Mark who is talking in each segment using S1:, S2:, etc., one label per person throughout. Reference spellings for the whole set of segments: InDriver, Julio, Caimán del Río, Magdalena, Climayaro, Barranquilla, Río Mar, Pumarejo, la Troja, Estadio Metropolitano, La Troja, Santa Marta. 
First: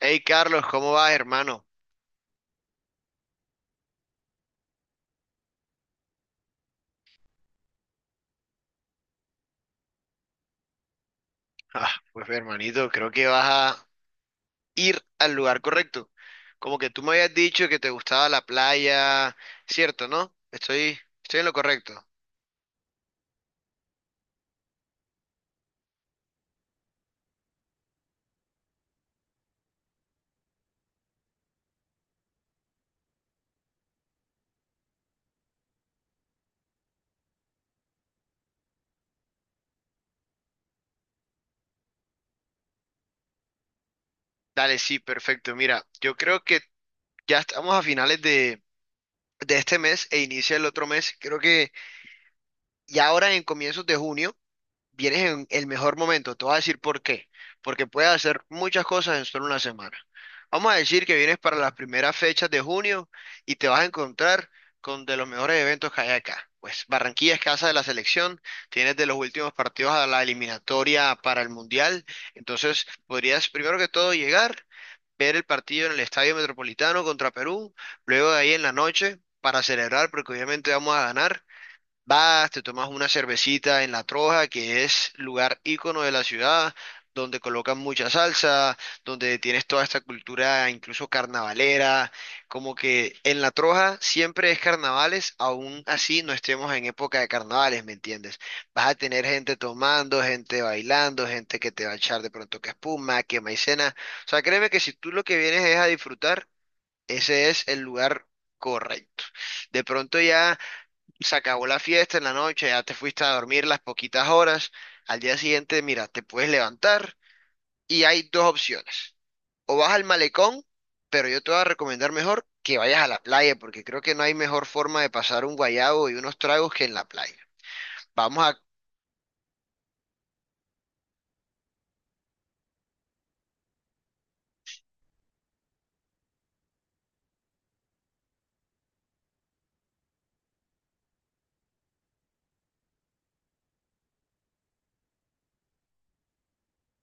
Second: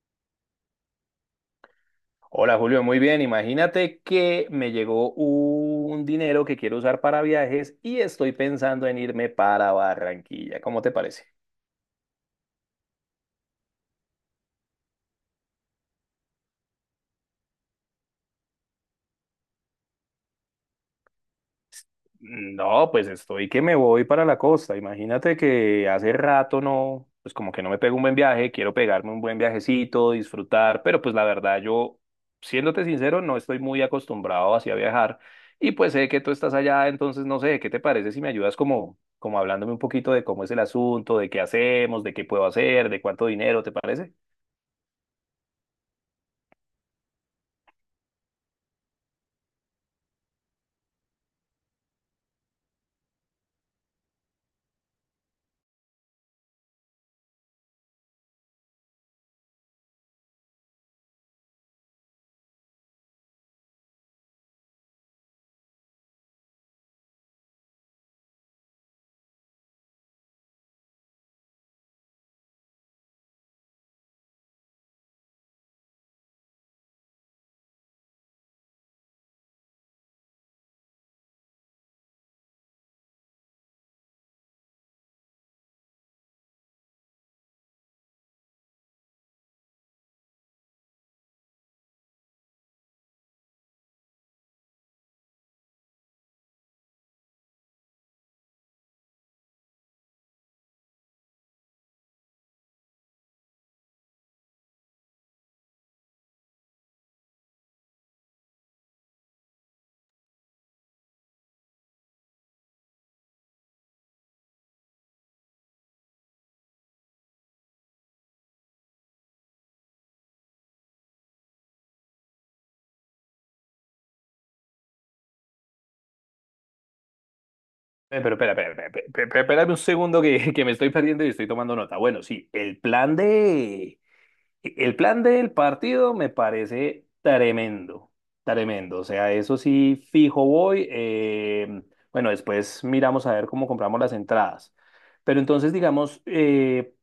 S1: Hey Carlos, ¿cómo vas, hermano?
S2: Hola Julio, muy bien. Imagínate que me llegó un dinero que quiero usar para viajes y estoy pensando en irme para Barranquilla. ¿Cómo te parece?
S1: Ah, pues hermanito, creo que vas a ir al lugar correcto. Como que tú me habías dicho que te gustaba la playa, ¿cierto, no? Estoy en lo correcto.
S2: No, pues estoy que me voy para la costa. Imagínate que hace rato no, pues como que no me pego un buen viaje, quiero pegarme un buen viajecito, disfrutar, pero pues la verdad yo, siéndote sincero, no estoy muy acostumbrado así a viajar y pues sé que tú estás allá, entonces no sé, ¿qué te parece si me ayudas como hablándome un poquito de cómo es el asunto, de qué hacemos, de qué puedo hacer, de cuánto dinero, ¿te parece?
S1: Dale, sí, perfecto. Mira, yo creo que ya estamos a finales de este mes e inicia el otro mes. Creo que ya ahora en comienzos de junio vienes en el mejor momento. Te voy a decir por qué. Porque puedes hacer muchas cosas en solo una semana. Vamos a decir que vienes para las primeras fechas de junio y te vas a encontrar con de los mejores eventos que hay acá. Pues Barranquilla es casa de la selección, tienes de los últimos partidos a la eliminatoria para el Mundial, entonces podrías primero que todo llegar, ver el partido en el Estadio Metropolitano contra Perú, luego de ahí en la noche para celebrar, porque obviamente vamos a ganar. Vas, te tomas una cervecita en La Troja, que es lugar ícono de la ciudad, donde colocan mucha salsa, donde tienes toda esta cultura incluso carnavalera, como que en La Troja siempre es carnavales, aún así no estemos en época de carnavales, ¿me entiendes? Vas a tener gente tomando, gente bailando, gente que te va a echar de pronto que espuma, que maicena. O sea, créeme que si tú lo que vienes es a disfrutar, ese es el lugar correcto. De pronto ya se acabó la fiesta en la noche, ya te fuiste a dormir las poquitas horas, al día siguiente, mira, te puedes levantar y hay dos opciones. O vas al malecón, pero yo te voy a recomendar mejor que vayas a la playa, porque creo que no hay mejor forma de pasar un guayabo y unos tragos que en la playa.
S2: Pero
S1: Vamos a
S2: espérame un segundo que, que me estoy perdiendo y estoy tomando nota. Bueno, sí, el plan de... El plan del partido me parece tremendo. O sea, eso sí, fijo voy. Bueno, después miramos a ver cómo compramos las entradas. Pero entonces, digamos,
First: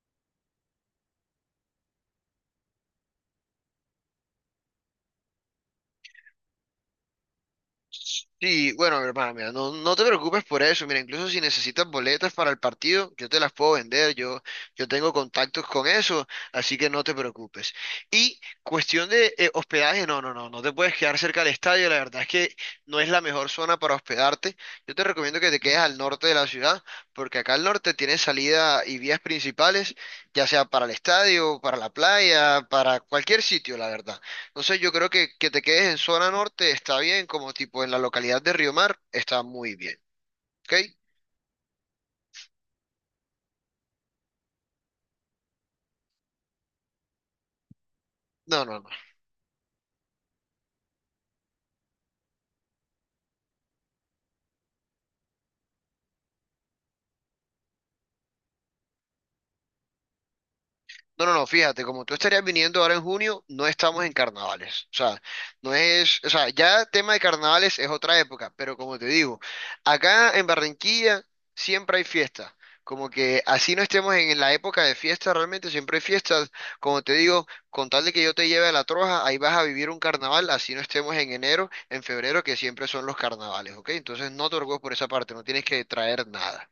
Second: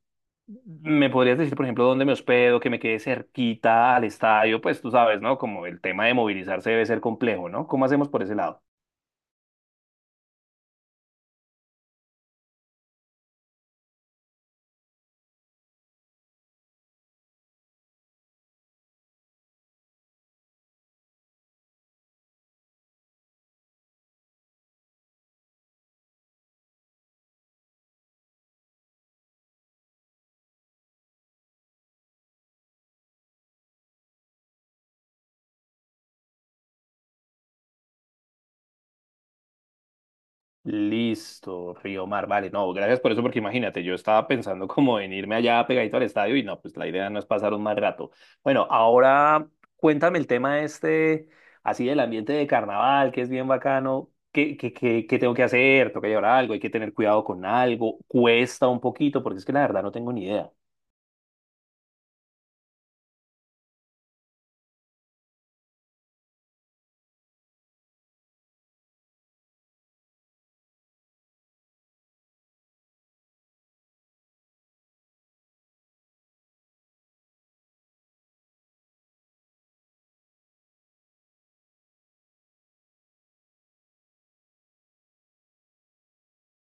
S2: ¿me podrías decir, por ejemplo, dónde me hospedo, que me quede cerquita al estadio? Pues tú sabes, ¿no? Como el tema de movilizarse debe ser complejo, ¿no? ¿Cómo hacemos por ese lado?
S1: Sí, bueno, mi hermana, mira, no, no te preocupes por eso. Mira, incluso si necesitas boletas para el partido, yo te las puedo vender. Yo tengo contactos con eso, así que no te preocupes. Y cuestión de hospedaje, no, no, no, no te puedes quedar cerca del estadio. La verdad es que no es la mejor zona para hospedarte. Yo te recomiendo que te quedes al norte de la ciudad, porque acá al norte tienes salida y vías principales, ya sea para el estadio, para la playa, para cualquier sitio, la verdad. Entonces yo creo que te quedes en zona norte está bien, como tipo en la localidad de Río Mar, está muy bien. ¿Ok?
S2: Listo, Río Mar, vale, no, gracias por eso, porque imagínate, yo estaba pensando como en irme allá pegadito al estadio y no, pues la idea no es pasar un mal rato.
S1: No,
S2: Bueno,
S1: no, no.
S2: ahora cuéntame el tema este, así del ambiente de carnaval, que es bien bacano, ¿qué tengo que hacer? ¿Tengo que llevar algo? ¿Hay que tener cuidado con algo? ¿Cuesta un poquito? Porque es que la verdad no tengo ni idea.
S1: No, no, no, fíjate, como tú estarías viniendo ahora en junio, no estamos en carnavales. O sea, no es, o sea, ya tema de carnavales es otra época, pero como te digo, acá en Barranquilla siempre hay fiestas. Como que así no estemos en la época de fiesta, realmente siempre hay fiestas. Como te digo, con tal de que yo te lleve a La Troja, ahí vas a vivir un carnaval, así no estemos en enero, en febrero, que siempre son los carnavales, ¿ok? Entonces no te preocupes por esa parte, no tienes que traer nada.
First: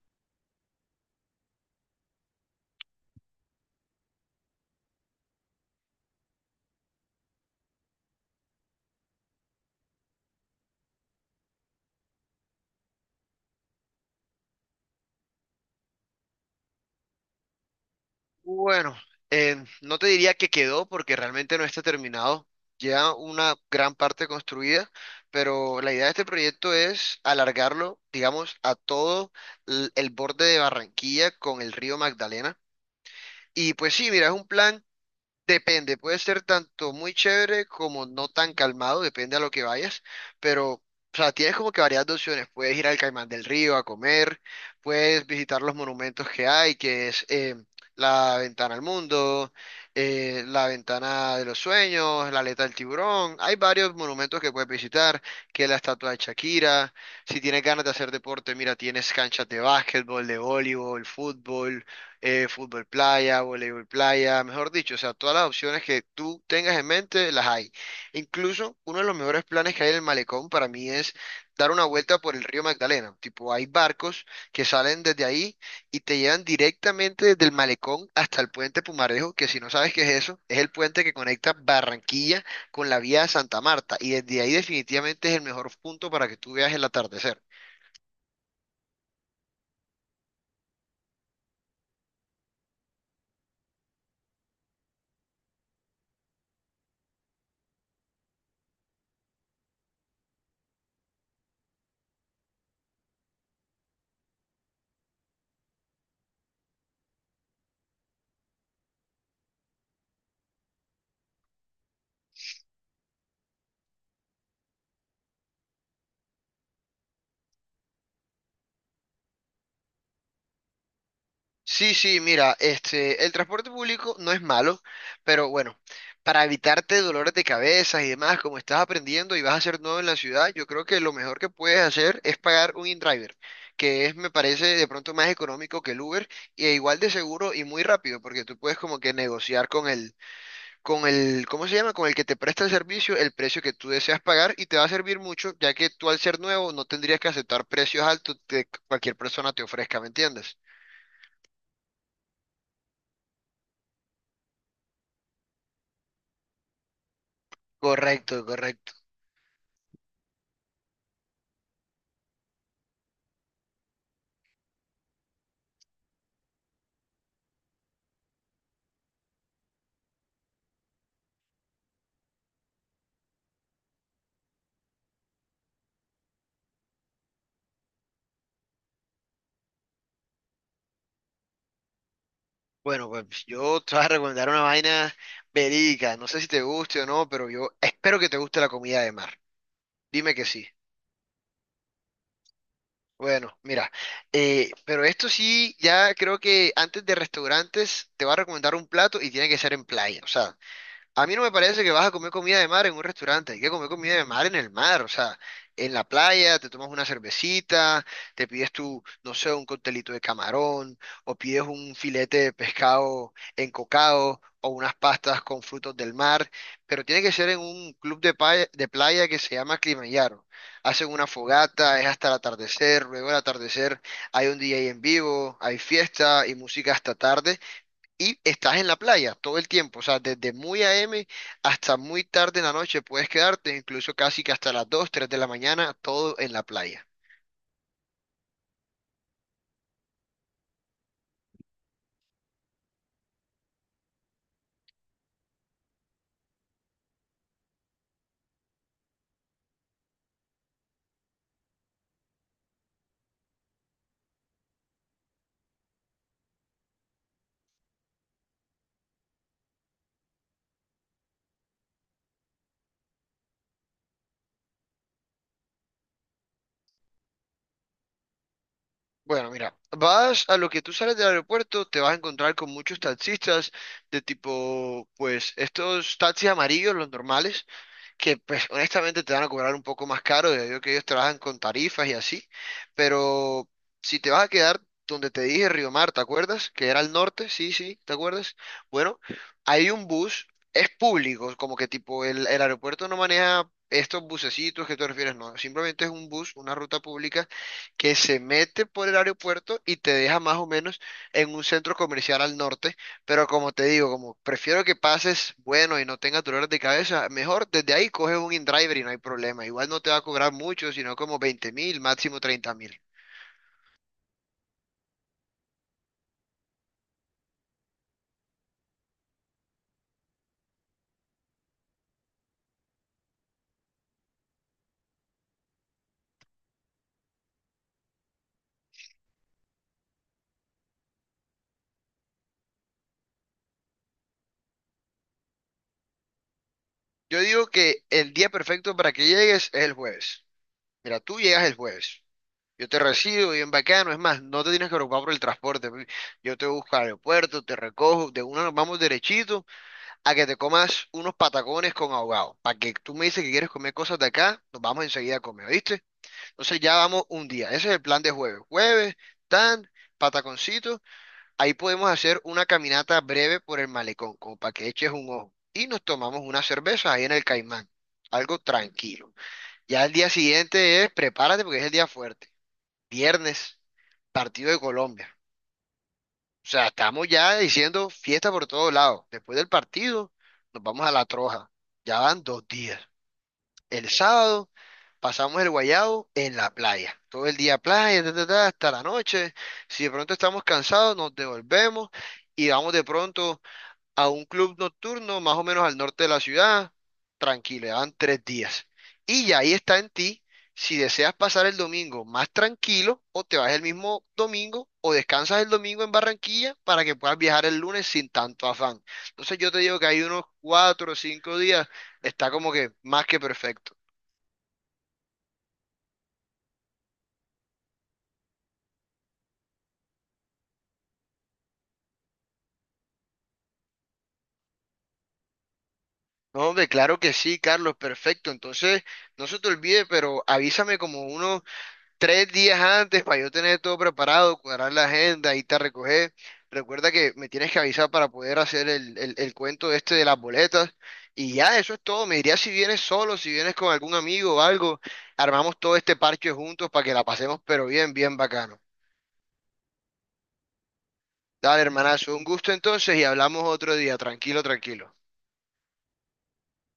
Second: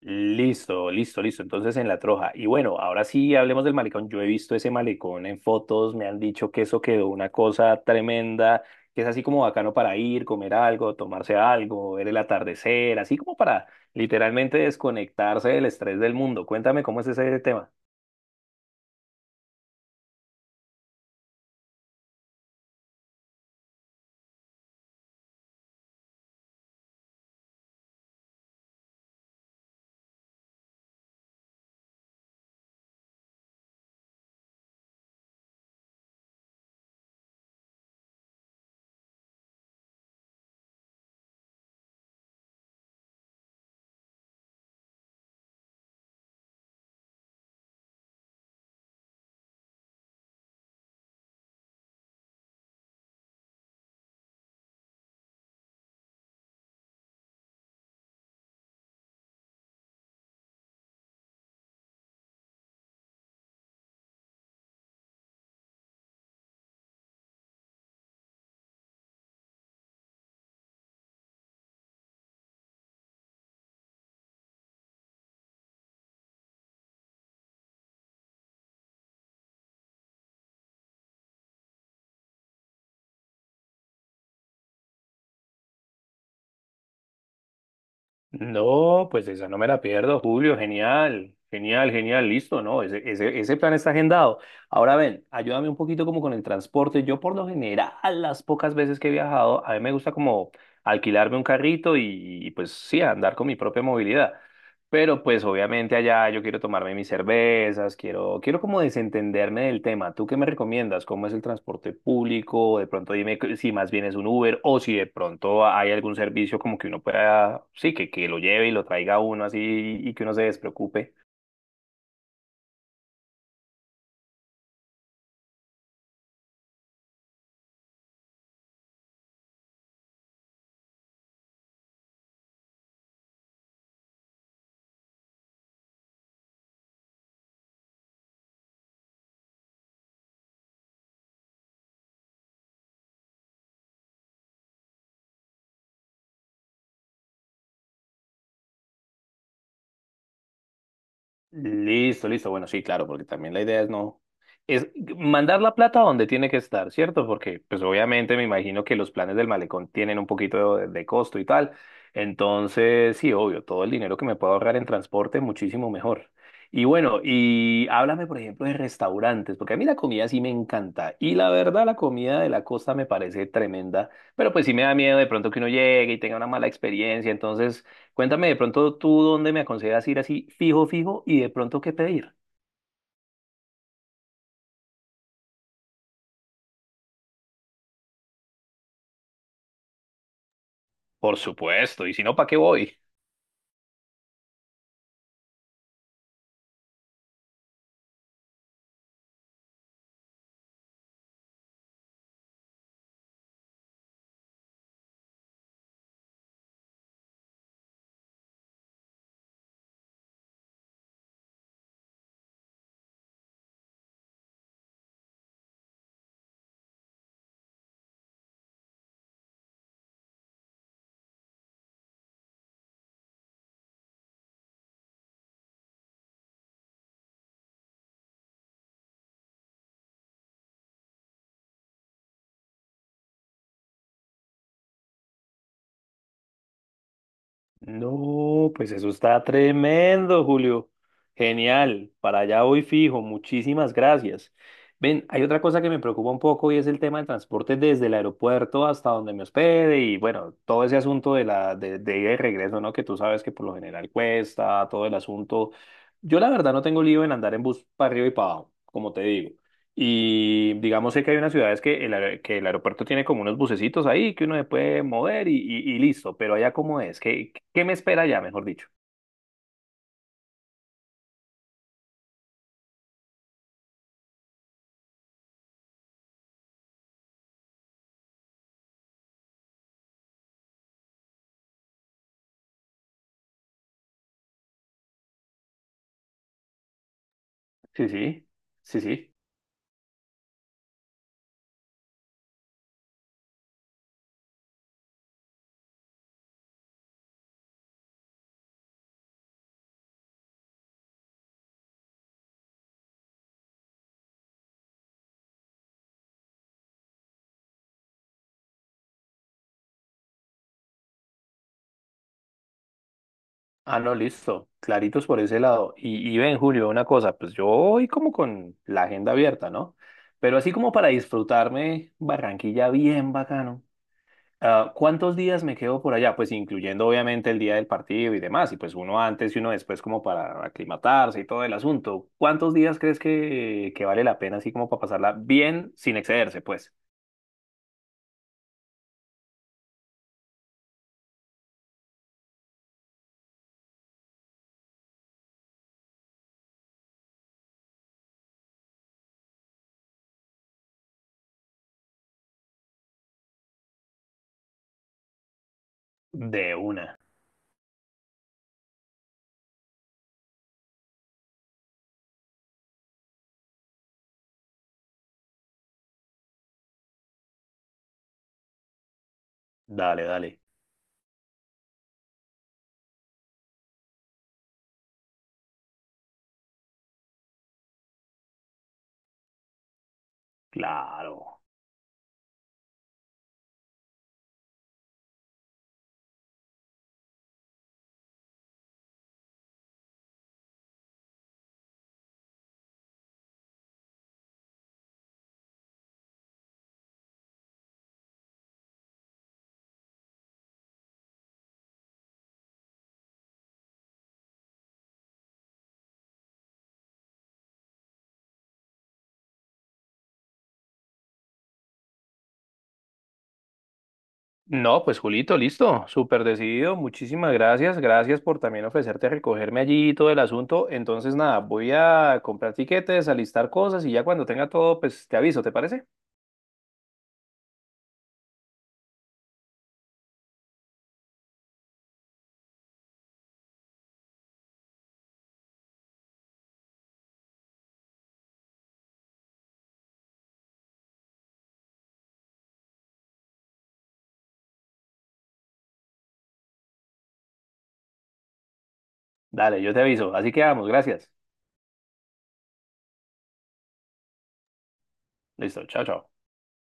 S2: Listo. Entonces en la Troja. Y bueno, ahora sí hablemos del malecón. Yo he visto ese malecón en fotos, me han dicho que eso quedó una cosa tremenda, que es así como bacano para ir, comer algo, tomarse algo, ver el atardecer, así como para literalmente desconectarse del estrés del mundo. Cuéntame cómo es ese tema.
S1: Bueno, eh, no te diría que quedó porque realmente no está terminado. Ya una gran parte construida, pero la idea de este proyecto es alargarlo, digamos, a todo el borde de Barranquilla con el río Magdalena. Y pues sí, mira, es un plan. Depende, puede ser tanto muy chévere como no tan calmado, depende a lo que vayas, pero, o sea, tienes como que varias opciones, puedes ir al Caimán del Río a comer, puedes visitar los monumentos que hay, que es la ventana al mundo, la ventana de los sueños, la aleta del tiburón, hay varios monumentos que puedes visitar, que es la estatua de Shakira. Si tienes ganas de hacer deporte, mira, tienes canchas de básquetbol, de voleibol, fútbol playa, voleibol playa, mejor dicho, o sea, todas las opciones que tú tengas en mente las hay. Incluso uno de los mejores planes que hay en el malecón para mí es dar una vuelta por el río Magdalena. Tipo, hay barcos que salen desde ahí y te llevan directamente desde el malecón hasta el puente Pumarejo, que si no sabes qué es eso, es el puente que conecta Barranquilla con la vía de Santa Marta, y desde ahí definitivamente es el mejor punto para que tú veas el atardecer.
S2: No, pues esa no me la pierdo, Julio, genial, genial, genial, listo, ¿no? Ese plan está agendado. Ahora ven, ayúdame un poquito como con el transporte. Yo por lo general, las pocas veces que he viajado, a mí me gusta como alquilarme un carrito pues sí, andar con mi propia movilidad. Pero pues obviamente allá yo quiero tomarme mis cervezas, quiero como desentenderme del tema. ¿Tú qué me recomiendas? ¿Cómo es el transporte público? De pronto dime que- si más bien es un Uber o si de pronto hay algún servicio como que uno pueda, sí, que lo lleve y lo traiga a uno así y que uno se despreocupe.
S1: Sí, sí, mira, el transporte público no es malo, pero bueno, para evitarte dolores de cabeza y demás, como estás aprendiendo y vas a ser nuevo en la ciudad, yo creo que lo mejor que puedes hacer es pagar un InDriver, que es, me parece, de pronto más económico que el Uber y e igual de seguro y muy rápido, porque tú puedes como que negociar con el, ¿cómo se llama? Con el que te presta el servicio, el precio que tú deseas pagar, y te va a servir mucho, ya que tú al ser nuevo no tendrías que aceptar precios altos que cualquier persona te ofrezca, ¿me entiendes?
S2: Listo, listo. Bueno, sí, claro, porque también la idea es no, es mandar la plata donde tiene que estar, ¿cierto? Porque, pues obviamente
S1: Correcto,
S2: me imagino
S1: correcto.
S2: que los planes del malecón tienen un poquito de costo y tal. Entonces, sí, obvio, todo el dinero que me puedo ahorrar en transporte, muchísimo mejor. Y bueno, y háblame, por ejemplo, de restaurantes, porque a mí la comida sí me encanta. Y la verdad, la comida de la costa me parece tremenda, pero pues sí me da miedo de pronto que uno llegue y tenga una mala experiencia. Entonces... Cuéntame de pronto tú dónde me aconsejas ir así fijo, fijo y de pronto qué pedir.
S1: Bueno, pues yo te voy a recomendar una vaina verídica. No sé si te guste o no, pero yo espero que te guste la comida de mar. Dime que sí.
S2: Por supuesto, y si no, ¿para qué voy?
S1: Bueno, mira, pero esto sí, ya creo que antes de restaurantes te va a recomendar un plato y tiene que ser en playa. O sea, a mí no me parece que vas a comer comida de mar en un restaurante, hay que comer comida de mar en el mar, o sea, en la playa, te tomas una cervecita, te pides tu, no sé, un coctelito de camarón, o pides un filete de pescado encocado, o unas pastas con frutos del mar, pero tiene que ser en un club de playa que se llama Climayaro. Hacen una fogata, es hasta el atardecer, luego del atardecer hay un DJ en vivo, hay fiesta y música hasta tarde y estás en la playa todo el tiempo, o sea, desde muy AM hasta muy tarde en la noche puedes quedarte, incluso casi que hasta las 2 3 de la mañana, todo en la playa.
S2: No, pues eso está tremendo, Julio. Genial, para allá voy fijo, muchísimas gracias. Ven, hay otra cosa que me preocupa un poco y es el tema del transporte desde el aeropuerto hasta donde me hospede y bueno, todo ese asunto de la de ida y regreso, ¿no? Que tú sabes que por lo general cuesta, todo el asunto. Yo la verdad no tengo lío en andar en bus para arriba y para abajo, como te digo. Y digamos sé que hay unas ciudades que que el aeropuerto tiene como unos bucecitos ahí que uno se puede mover y listo, pero allá cómo es, ¿qué me espera allá, mejor dicho?
S1: Bueno, mira, vas a lo que tú sales del aeropuerto, te vas a encontrar con muchos taxistas de tipo, pues, estos taxis amarillos, los normales, que pues honestamente te van a cobrar un poco más caro, ya digo que ellos trabajan con tarifas y así, pero si te vas a quedar donde te dije Río Mar, ¿te acuerdas? Que era al norte, sí, sí,
S2: Sí,
S1: ¿te
S2: sí,
S1: acuerdas?
S2: sí,
S1: Bueno,
S2: sí.
S1: hay un bus, es público, como que tipo el aeropuerto no maneja estos bucecitos que tú refieres, no, simplemente es un bus, una ruta pública que se mete por el aeropuerto y te deja más o menos en un centro comercial al norte, pero como te digo, como prefiero que pases bueno y no tengas dolores de cabeza, mejor desde ahí coges un InDriver y no hay problema. Igual no te va a cobrar mucho, sino como 20.000, máximo 30.000.
S2: Ah, no, listo, claritos por ese lado. Y ven, Julio, una cosa, pues yo voy como con la agenda abierta, ¿no? Pero así como para disfrutarme Barranquilla bien bacano. Ah, ¿cuántos días me quedo por allá? Pues incluyendo obviamente el día del partido y demás, y pues uno antes y uno después como para aclimatarse y todo el asunto. ¿Cuántos días crees que vale la pena así como para pasarla bien sin excederse? Pues
S1: Yo digo que el día perfecto para que llegues es el jueves. Mira, tú llegas el jueves. Yo te recibo bien bacano. Es más, no te tienes que preocupar por el transporte. Pi. Yo te busco al aeropuerto, te recojo. De una nos vamos derechito a que te comas unos patacones con ahogado. Para que tú me dices que quieres comer cosas de acá, nos vamos enseguida a comer, ¿viste?
S2: de
S1: Entonces ya
S2: una.
S1: vamos un día. Ese es el plan de jueves. Jueves, tan, pataconcito. Ahí podemos hacer una caminata breve por el malecón, como para que eches un ojo. Y nos tomamos una cerveza ahí en el Caimán. Algo tranquilo. Ya el
S2: Dale,
S1: día
S2: dale.
S1: siguiente es, prepárate porque es el día fuerte. Viernes, partido de Colombia. O sea, estamos ya diciendo fiesta por todos lados. Después del partido, nos vamos a la
S2: Claro.
S1: troja. Ya van 2 días. El sábado pasamos el guayabo en la playa. Todo el día playa, ta, ta, ta, hasta la noche. Si de pronto estamos cansados, nos devolvemos y vamos de pronto a un club nocturno más o menos al norte de la ciudad. Tranquilo, ya van 3 días. Y ya ahí está en ti si deseas pasar el domingo más tranquilo o te vas el mismo domingo o descansas el domingo en Barranquilla para que puedas viajar el lunes sin tanto afán. Entonces yo te digo que hay unos 4 o 5 días, está como que más que perfecto.
S2: No, pues Julito, listo, súper decidido, muchísimas gracias, gracias por también ofrecerte a recogerme allí y todo el asunto. Entonces, nada, voy a comprar tiquetes, alistar cosas y ya cuando tenga todo, pues te aviso, ¿te parece?
S1: No, hombre, claro que sí, Carlos, perfecto. Entonces, no se te olvide, pero avísame como unos 3 días antes para yo tener todo preparado, cuadrar la agenda y te recoger. Recuerda que me tienes que avisar para poder hacer el cuento este de las boletas. Y ya, eso es todo. Me dirías si vienes solo, si vienes con algún amigo o algo. Armamos todo este parche juntos para que la pasemos, pero bien, bien bacano.
S2: Dale, yo te aviso, así que vamos, gracias.
S1: Dale, hermanazo, un gusto entonces y hablamos otro día. Tranquilo, tranquilo.
S2: Listo, chao, chao.